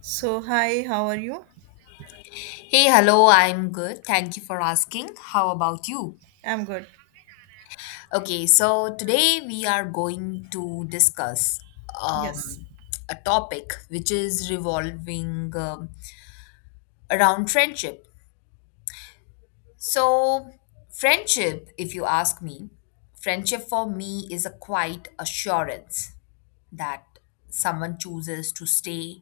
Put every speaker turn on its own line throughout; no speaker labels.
So hi, how are you?
Hey, hello, I'm good. Thank you for asking. How about you?
I'm good.
Okay, so today we are going to discuss
Yes.
um, a topic which is revolving around friendship. So, friendship, if you ask me, friendship for me is a quiet assurance that someone chooses to stay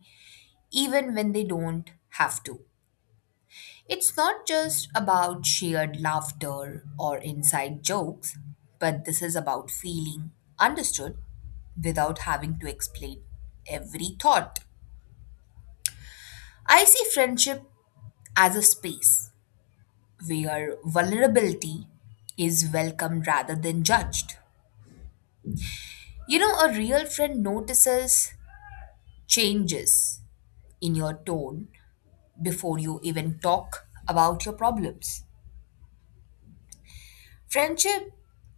even when they don't have to. It's not just about shared laughter or inside jokes, but this is about feeling understood without having to explain every thought. I see friendship as a space where vulnerability is welcomed rather than judged. You know, a real friend notices changes in your tone before you even talk about your problems. Friendship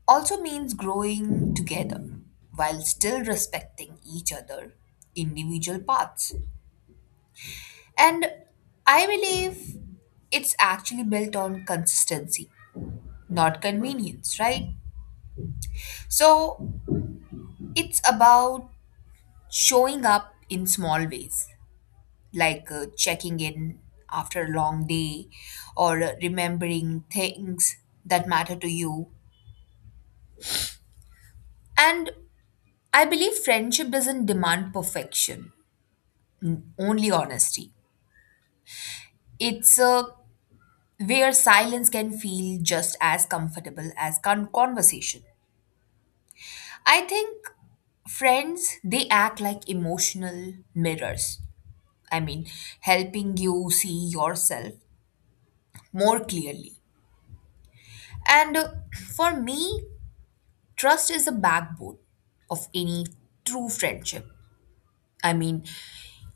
also means growing together while still respecting each other individual paths, and I believe it's actually built on consistency, not convenience, right? So it's about showing up in small ways, like checking in after a long day or remembering things that matter to you. And I believe friendship doesn't demand perfection, only honesty. It's where silence can feel just as comfortable as conversation. I think friends, they act like emotional mirrors. I mean, helping you see yourself more clearly. And For me, trust is the backbone of any true friendship. I mean,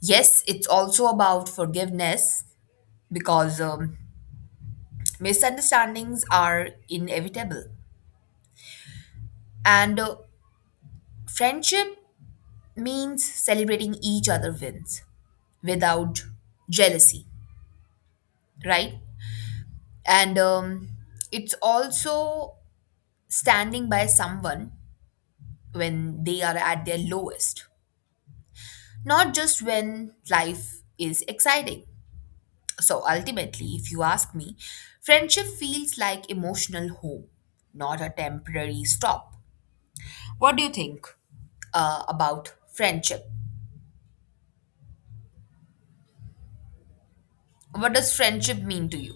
yes, it's also about forgiveness because misunderstandings are inevitable. And Friendship means celebrating each other wins without jealousy, right? And It's also standing by someone when they are at their lowest, not just when life is exciting. So ultimately, if you ask me, friendship feels like emotional home, not a temporary stop. What do you think about friendship? What does friendship mean to you?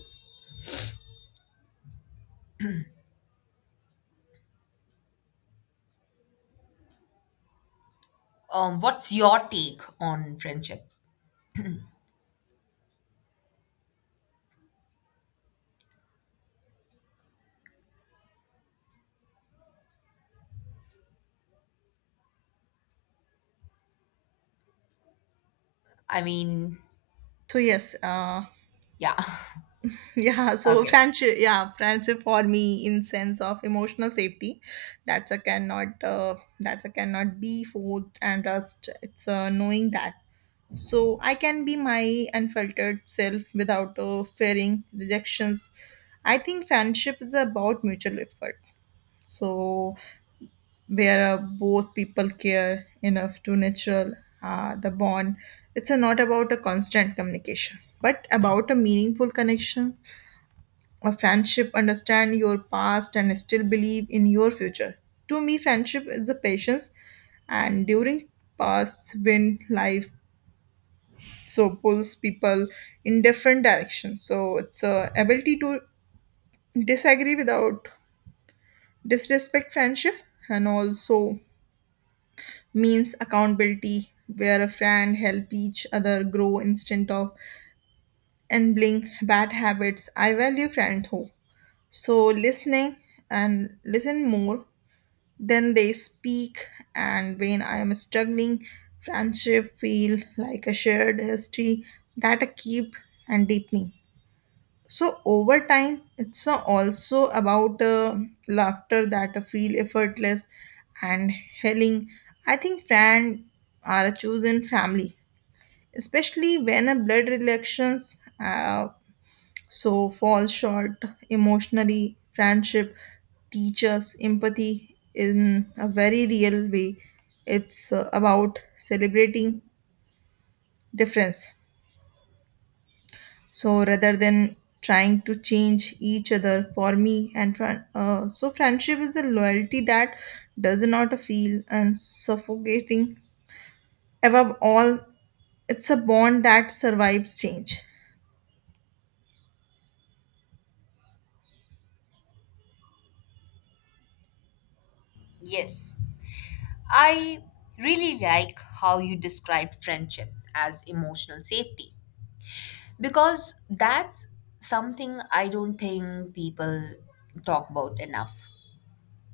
What's your take on friendship? I mean,
So yes, uh,
yeah.
yeah. So
Okay.
friendship, yeah, friendship for me in sense of emotional safety, that's a cannot be forced and trust. It's knowing that, so I can be my unfiltered self without fearing rejections. I think friendship is about mutual effort. So where both people care enough to natural the bond, it's not about a constant communication but about a meaningful connection. A friendship understand your past and still believe in your future. To me friendship is a patience, and during past when life so pulls people in different directions, so it's a ability to disagree without disrespect. Friendship and also means accountability where a friend help each other grow instead of enabling bad habits. I value friendhood so listening and listen more than they speak, and when I am struggling friendship feel like a shared history that I keep and deepening so over time, it's also about laughter that feel effortless and healing. I think friends are a chosen family, especially when a blood relations so fall short emotionally. Friendship teaches empathy in a very real way. It's about celebrating difference so rather than trying to change each other. For me so friendship is a loyalty that does not feel and suffocating. Above all, it's a bond that survives change.
Yes. I really like how you described friendship as emotional safety because that's something I don't think people talk about enough.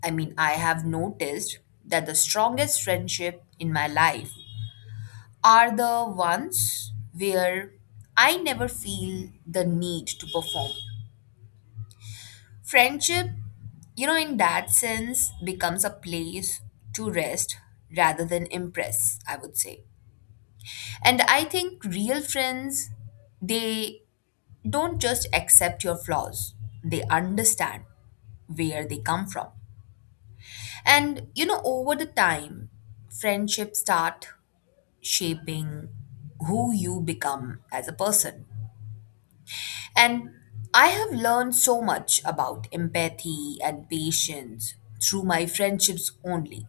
I mean, I have noticed that the strongest friendship in my life are the ones where I never feel the need to perform. Friendship, you know, in that sense, becomes a place to rest rather than impress, I would say. And I think real friends, they don't just accept your flaws, they understand where they come from. And, you know, over the time, friendships start shaping who you become as a person. And I have learned so much about empathy and patience through my friendships only.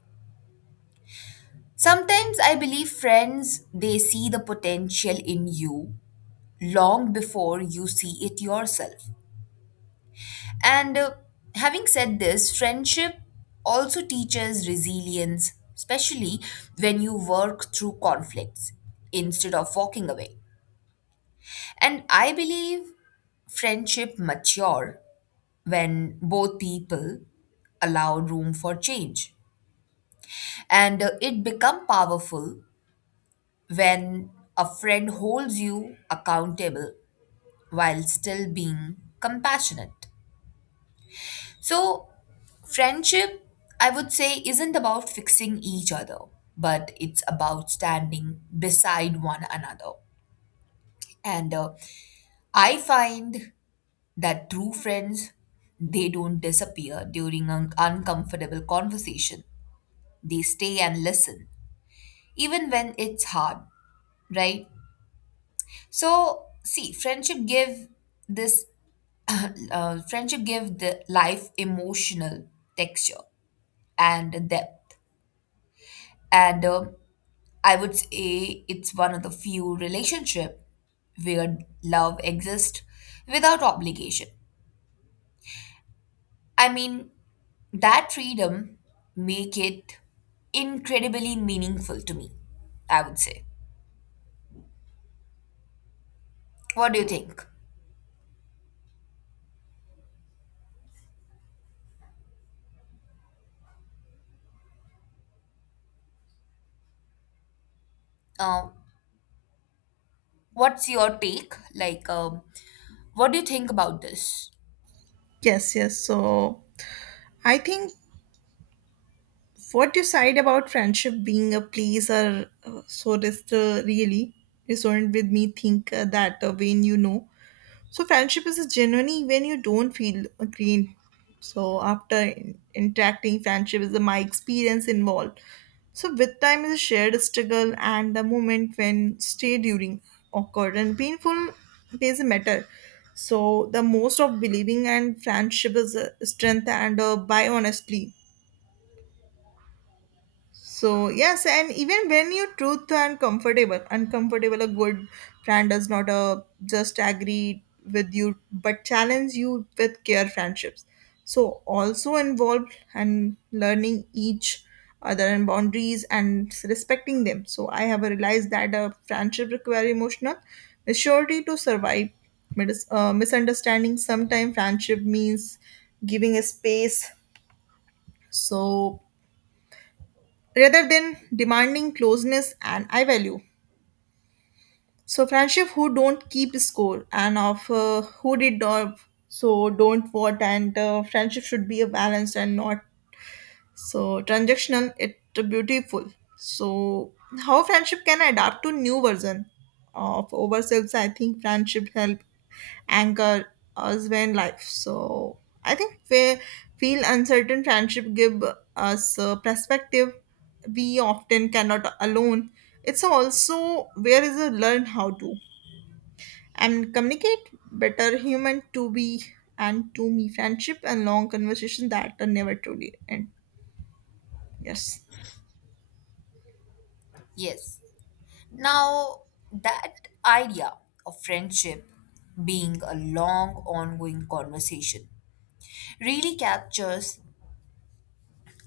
Sometimes I believe friends, they see the potential in you long before you see it yourself. And Having said this, friendship also teaches resilience, especially when you work through conflicts instead of walking away. And I believe friendship mature when both people allow room for change. And It become powerful when a friend holds you accountable while still being compassionate. So, friendship, I would say, isn't about fixing each other, but it's about standing beside one another. And I find that true friends, they don't disappear during an uncomfortable conversation. They stay and listen, even when it's hard, right? So, see, friendship give this friendship give the life emotional texture and depth, and I would say it's one of the few relationship where love exists without obligation. I mean, that freedom make it incredibly meaningful to me, I would say. What do you think? Uh, What's your take? Like, what do you think about this?
Yes, so I think what you said about friendship being a place or so just really resonant with me. Think that when you know, so friendship is genuinely when you don't feel green. So after interacting, friendship is my experience involved. So with time is a shared struggle and the moment when stay during awkward and painful plays a matter. So the most of believing and friendship is a strength and by honestly, so yes, and even when you're truth and comfortable, uncomfortable, a good friend does not just agree with you but challenge you with care. Friendships so also involved and learning each other and boundaries and respecting them. So I have realized that a friendship require emotional maturity to survive misunderstanding. Sometimes friendship means giving a space, so rather than demanding closeness. And I value so friendship who don't keep score, and of who did or so don't what, and friendship should be a balanced and not so transactional, it beautiful. So how friendship can adapt to new version of ourselves? I think friendship help anchor us when life. So I think we feel uncertain. Friendship give us a perspective we often cannot alone. It's also where is a learn how to and communicate better human to be, and to me friendship and long conversation that are never truly end. Yes.
Yes. Now, that idea of friendship being a long, ongoing conversation really captures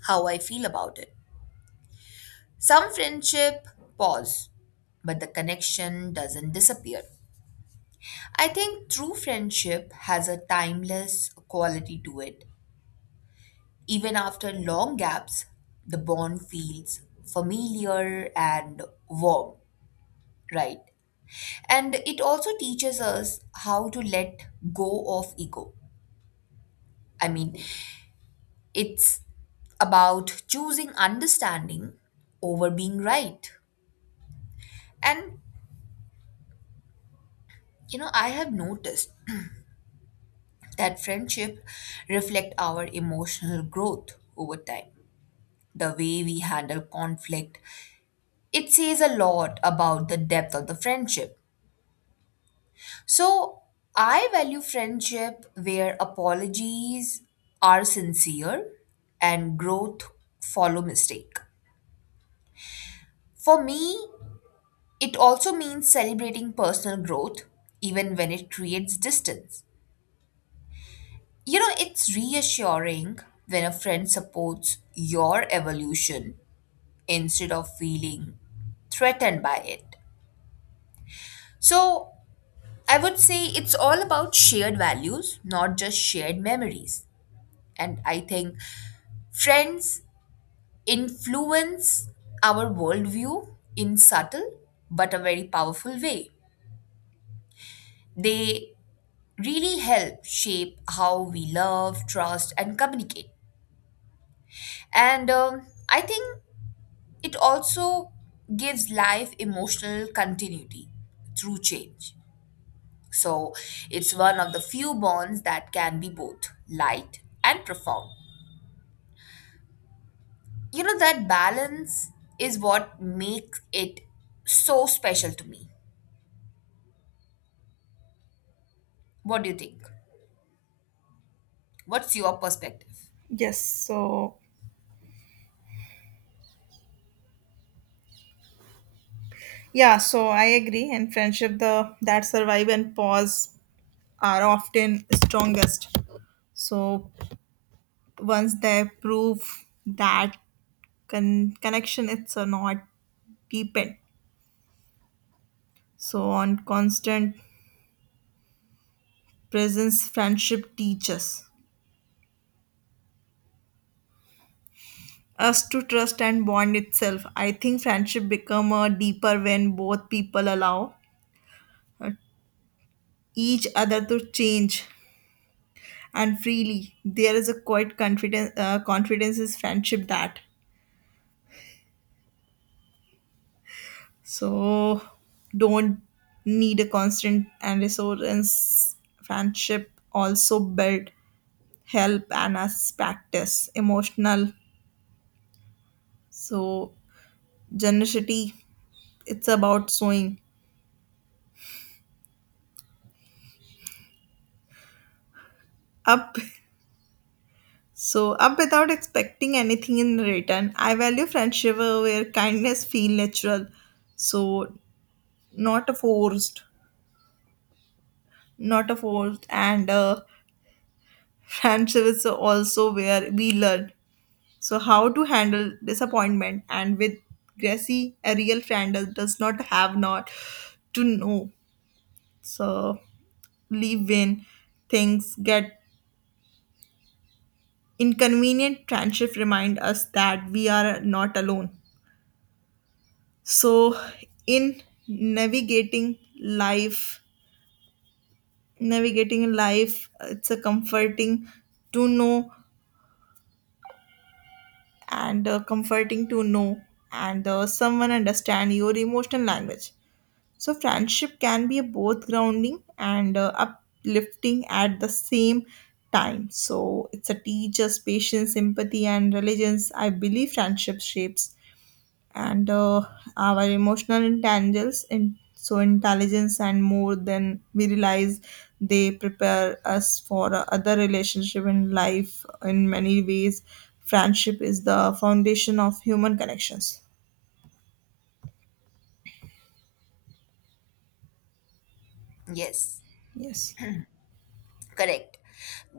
how I feel about it. Some friendship pause, but the connection doesn't disappear. I think true friendship has a timeless quality to it. Even after long gaps, the bond feels familiar and warm. Right. And it also teaches us how to let go of ego. I mean, it's about choosing understanding over being right. And you know, I have noticed that friendship reflect our emotional growth over time. The way we handle conflict, it says a lot about the depth of the friendship. So I value friendship where apologies are sincere and growth follow mistake. For me, it also means celebrating personal growth even when it creates distance. You know, it's reassuring when a friend supports your evolution instead of feeling threatened by it. So, I would say it's all about shared values, not just shared memories. And I think friends influence our worldview in subtle but a very powerful way. They really help shape how we love, trust, and communicate. And I think it also gives life emotional continuity through change. So it's one of the few bonds that can be both light and profound. You know, that balance is what makes it so special to me. What do you think? What's your perspective?
Yes, so yeah, so I agree. And friendship, the that survive and pause are often strongest. So once they prove that connection, it's a not deepened. So on constant presence, friendship teaches us to trust and bond itself. I think friendship become a deeper when both people allow uh, each other to change and freely. There is a quite confidence. Confidence is friendship that so don't need a constant and resource. Friendship also build help and as practice emotional, so generosity. It's about showing up, so up without expecting anything in return. I value friendship where kindness feel natural, so not a forced, not a forced and. Friendship is also where we learn so how to handle disappointment and with Gracie, a real friend does not have not to know, so leave when things get inconvenient. Friendship remind us that we are not alone, so in navigating life, navigating life, it's a comforting to know and someone understand your emotional language. So friendship can be both grounding and uplifting at the same time. So it's a teacher's patience empathy and religions. I believe friendship shapes and our emotional intelligence, in so intelligence and more than we realize. They prepare us for other relationship in life. In many ways friendship is the foundation of human connections.
Yes,
Yes.
correct.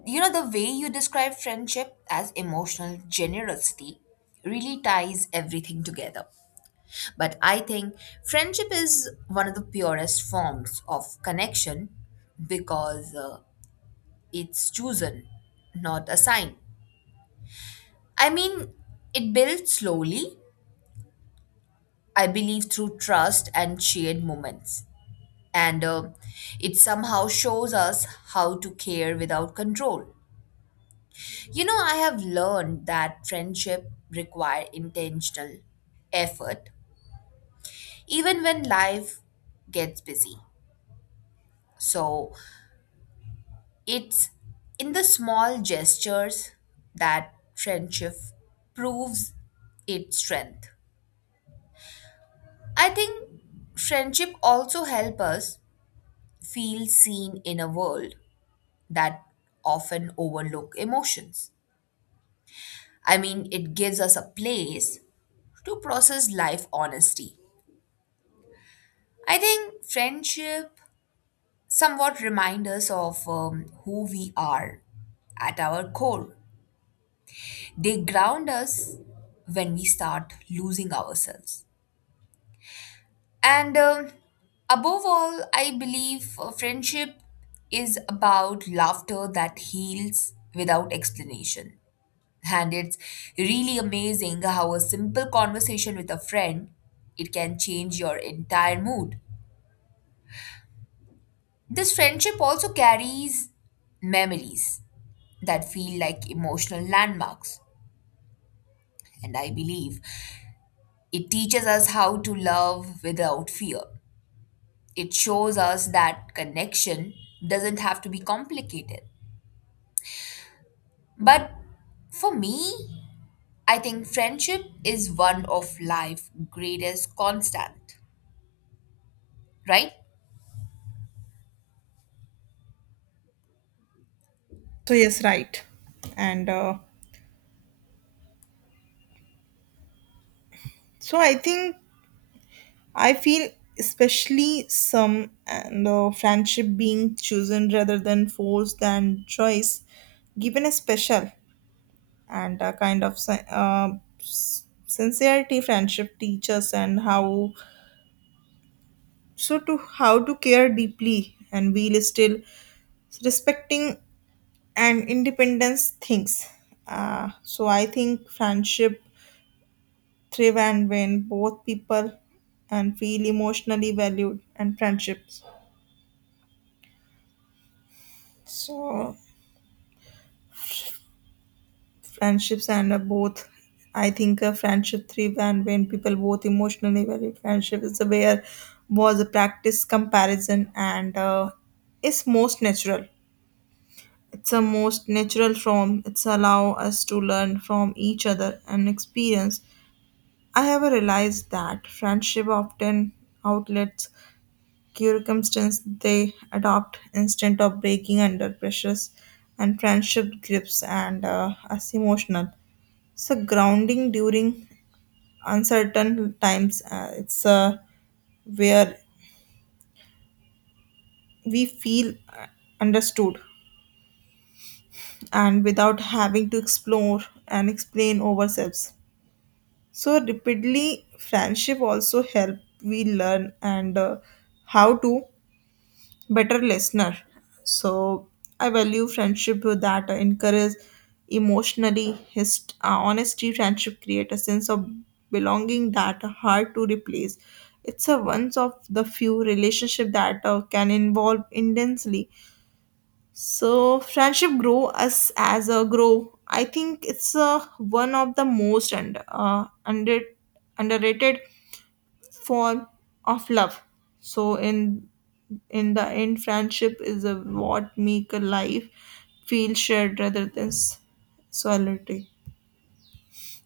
You know, the way you describe friendship as emotional generosity really ties everything together. But I think friendship is one of the purest forms of connection because it's chosen, not assigned. I mean, it builds slowly, I believe, through trust and shared moments, and it somehow shows us how to care without control. You know, I have learned that friendship require intentional effort even when life gets busy. So, it's in the small gestures that friendship proves its strength. I think friendship also help us feel seen in a world that often overlook emotions. I mean, it gives us a place to process life honesty. I think friendship somewhat remind us of who we are at our core. They ground us when we start losing ourselves. And Above all, I believe friendship is about laughter that heals without explanation. And it's really amazing how a simple conversation with a friend it can change your entire mood. This friendship also carries memories that feel like emotional landmarks. And I believe it teaches us how to love without fear. It shows us that connection doesn't have to be complicated. But for me, I think friendship is one of life's greatest constant, right?
So yes, right, and so I think I feel especially some and friendship being chosen rather than forced than choice given a special and a kind of sincerity. Friendship teaches and how so to how to care deeply and we still respecting and independence things. So I think friendship thrive and when both people and feel emotionally valued. And friendships so friendships and both I think friendship thrive and when people both emotionally value. Friendship is where was a practice comparison and is most natural form. It's allow us to learn from each other and experience. I have realized that friendship often outlets circumstance. They adopt instead of breaking under pressures. And friendship grips and us emotional so grounding during uncertain times. It's Where we feel understood and without having to explore and explain ourselves so repeatedly. Friendship also help we learn and how to better listener. So I value friendship that encourage emotionally honesty. Friendship create a sense of belonging that are hard to replace. It's a one of the few relationship that can involve intensely. So friendship grow us as a grow. I think it's one of the most underrated form of love. So in the end friendship is a, what make a life feel shared rather than solitary.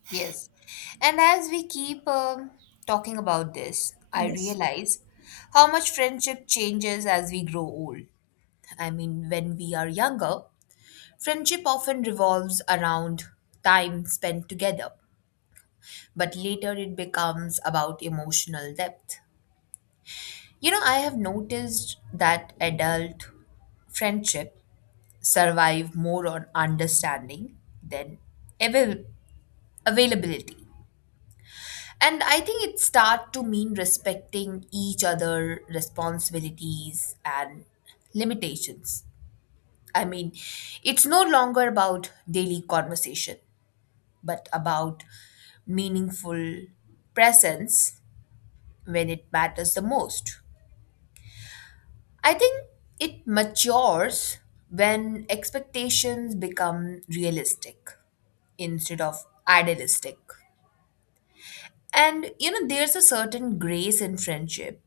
Yes. And as we keep talking about this, I
Yes.
realize how much friendship changes as we grow old. I mean, when we are younger, friendship often revolves around time spent together, but later it becomes about emotional depth. You know, I have noticed that adult friendship survive more on understanding than avail- availability. And I think it start to mean respecting each other responsibilities and limitations. I mean, it's no longer about daily conversation but about meaningful presence when it matters the most. I think it matures when expectations become realistic instead of idealistic. And you know, there's a certain grace in friendship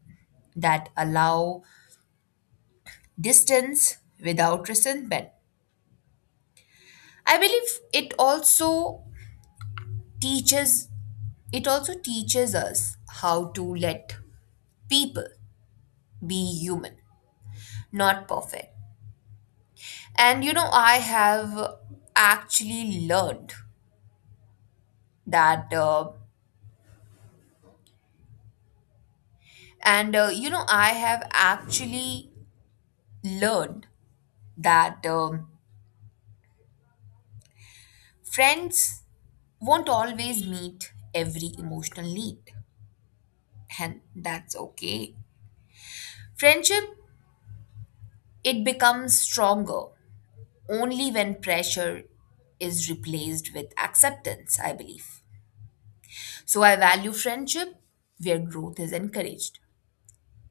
that allow distance without resentment. I believe teaches it also teaches us how to let people be human, not perfect. And you know, I have actually learned that, and you know, I have actually learned that friends won't always meet every emotional need, and that's okay. Friendship it becomes stronger only when pressure is replaced with acceptance, I believe. So I value friendship where growth is encouraged,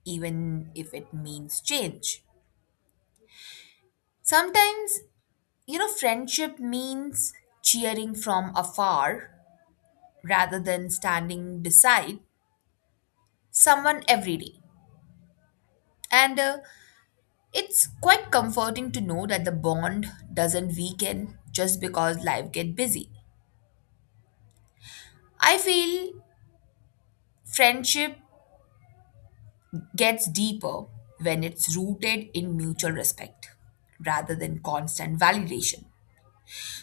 even if it means change. Sometimes, you know, friendship means cheering from afar rather than standing beside someone every day. And It's quite comforting to know that the bond doesn't weaken just because life get busy. I feel friendship gets deeper when it's rooted in mutual respect rather than constant validation.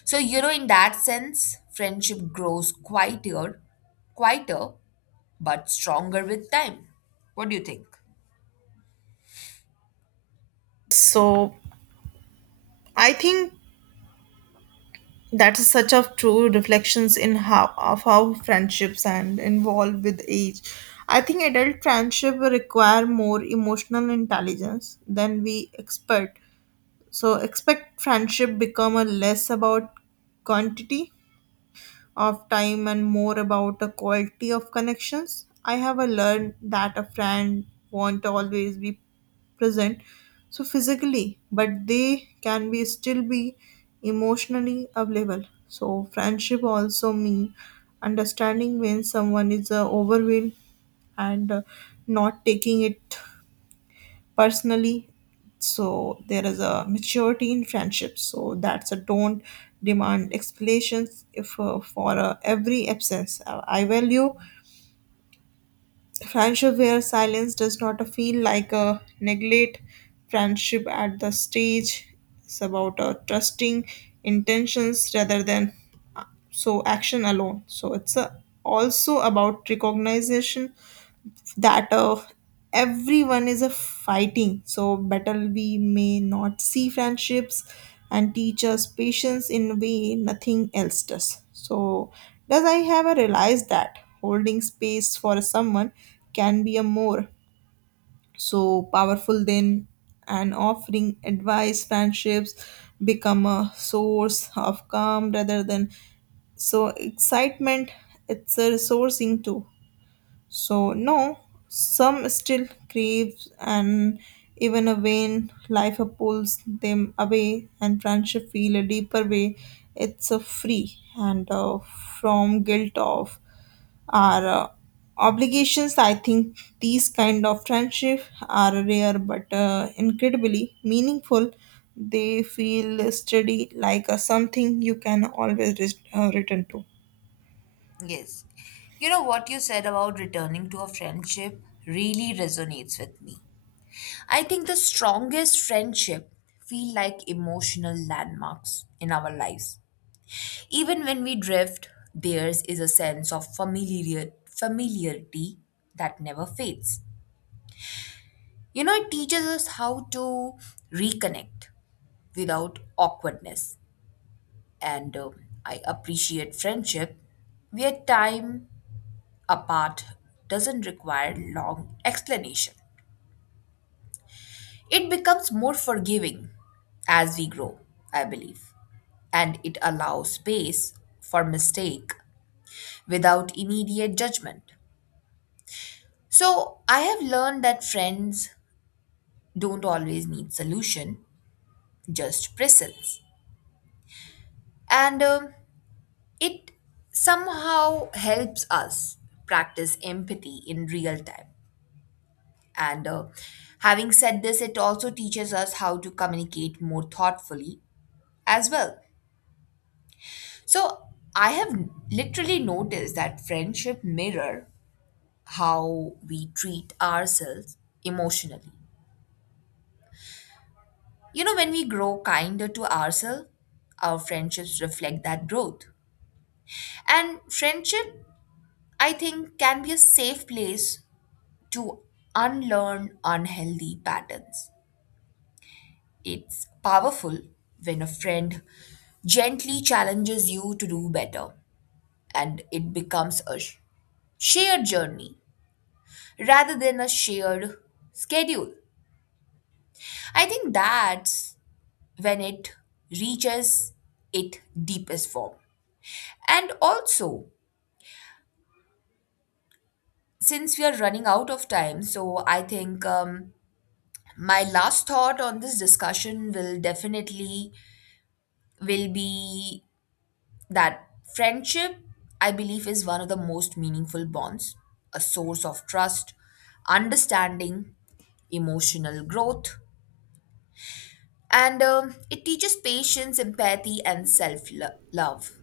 So, you know, in that sense, friendship grows quieter, quieter, but stronger with time. What do you think?
So I think that is such of true reflections in how of how friendships and involve with age. I think adult friendship will require more emotional intelligence than we expect. Friendship become a less about quantity of time and more about the quality of connections. I have learned that a friend won't always be present so physically but they can be still be emotionally available. So friendship also mean understanding when someone is overwhelmed and not taking it personally. So there is a maturity in friendship so that's a don't demand explanations if for every absence. I value friendship where silence does not feel like a neglect. Friendship at the stage is about trusting intentions rather than uh, so action alone. So it's also about recognition that everyone is a fighting so battle we may not see. Friendships and teach us patience in a way nothing else does. So does I have a realized that holding space for someone can be a more so powerful than and offering advice. Friendships become a source of calm rather than so excitement. It's a resourcing too, so no, some still craves and even a vain life pulls them away and friendship feel a deeper way. It's a free and from guilt of our obligations. I think these kind of friendship are rare but incredibly meaningful. They feel steady like something you can always return to.
Yes. You know what you said about returning to a friendship really resonates with me. I think the strongest friendship feel like emotional landmarks in our lives. Even when we drift, theirs is a sense of familiarity that never fades. You know, it teaches us how to reconnect without awkwardness. And I appreciate friendship where time apart doesn't require long explanation. It becomes more forgiving as we grow, I believe, and it allows space for mistake without immediate judgment. So I have learned that friends don't always need solution, just presence. And It somehow helps us practice empathy in real time. And Having said this, it also teaches us how to communicate more thoughtfully as well. So I have literally noticed that friendship mirror how we treat ourselves emotionally. You know, when we grow kinder to ourselves, our friendships reflect that growth. And friendship, I think, can be a safe place to unlearn unhealthy patterns. It's powerful when a friend gently challenges you to do better, and it becomes a shared journey rather than a shared schedule. I think that's when it reaches its deepest form. And also, since we are running out of time, so I think my last thought on this discussion will definitely will be that friendship, I believe, is one of the most meaningful bonds, a source of trust, understanding, emotional growth, and it teaches patience, empathy, and self love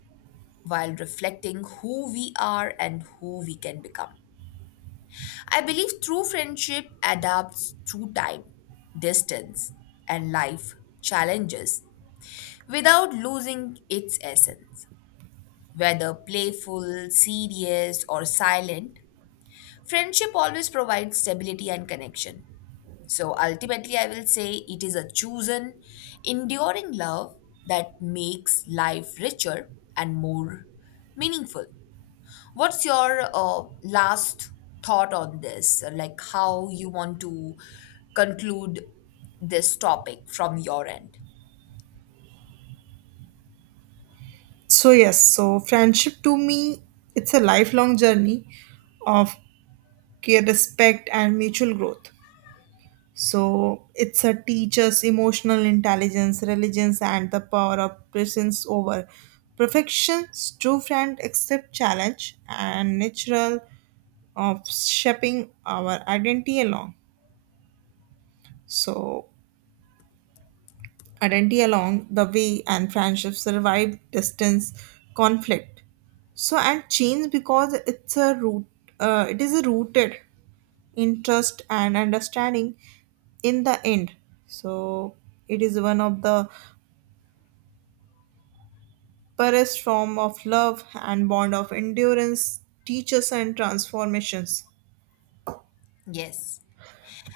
while reflecting who we are and who we can become. I believe true friendship adapts through time, distance, and life challenges without losing its essence. Whether playful, serious, or silent, friendship always provides stability and connection. So ultimately, I will say it is a chosen, enduring love that makes life richer and more meaningful. What's your last thought on this? Like how you want to conclude this topic from your end?
So yes, so friendship to me, it's a lifelong journey of care, respect, and mutual growth. So it's a teacher's emotional intelligence, religions, and the power of presence over perfection. True friend accept challenge and natural of shaping our So identity along the way. And friendship survive distance, conflict so and change because it is rooted in trust and understanding. In the end, so it is one of the purest form of love and bond of endurance teaches and transformations.
Yes.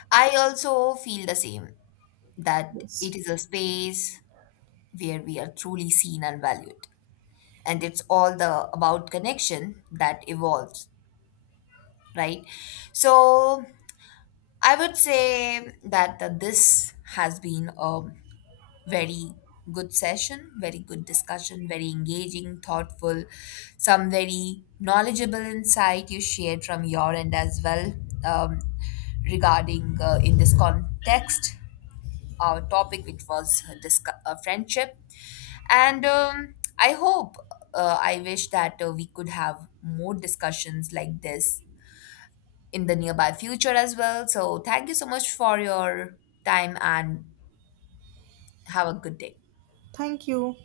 I also feel the same that it
Yes,
is a space where we are truly seen and valued. And it's all the about connection that evolves, right? So I would say that this has been a very good session, very good discussion, very engaging, thoughtful, some very knowledgeable insight you shared from your end as well, um, regarding in this context our topic, which was friendship. And I hope, I wish that we could have more discussions like this in the nearby future as well. So, thank you so much for your time and have a good day.
thank you.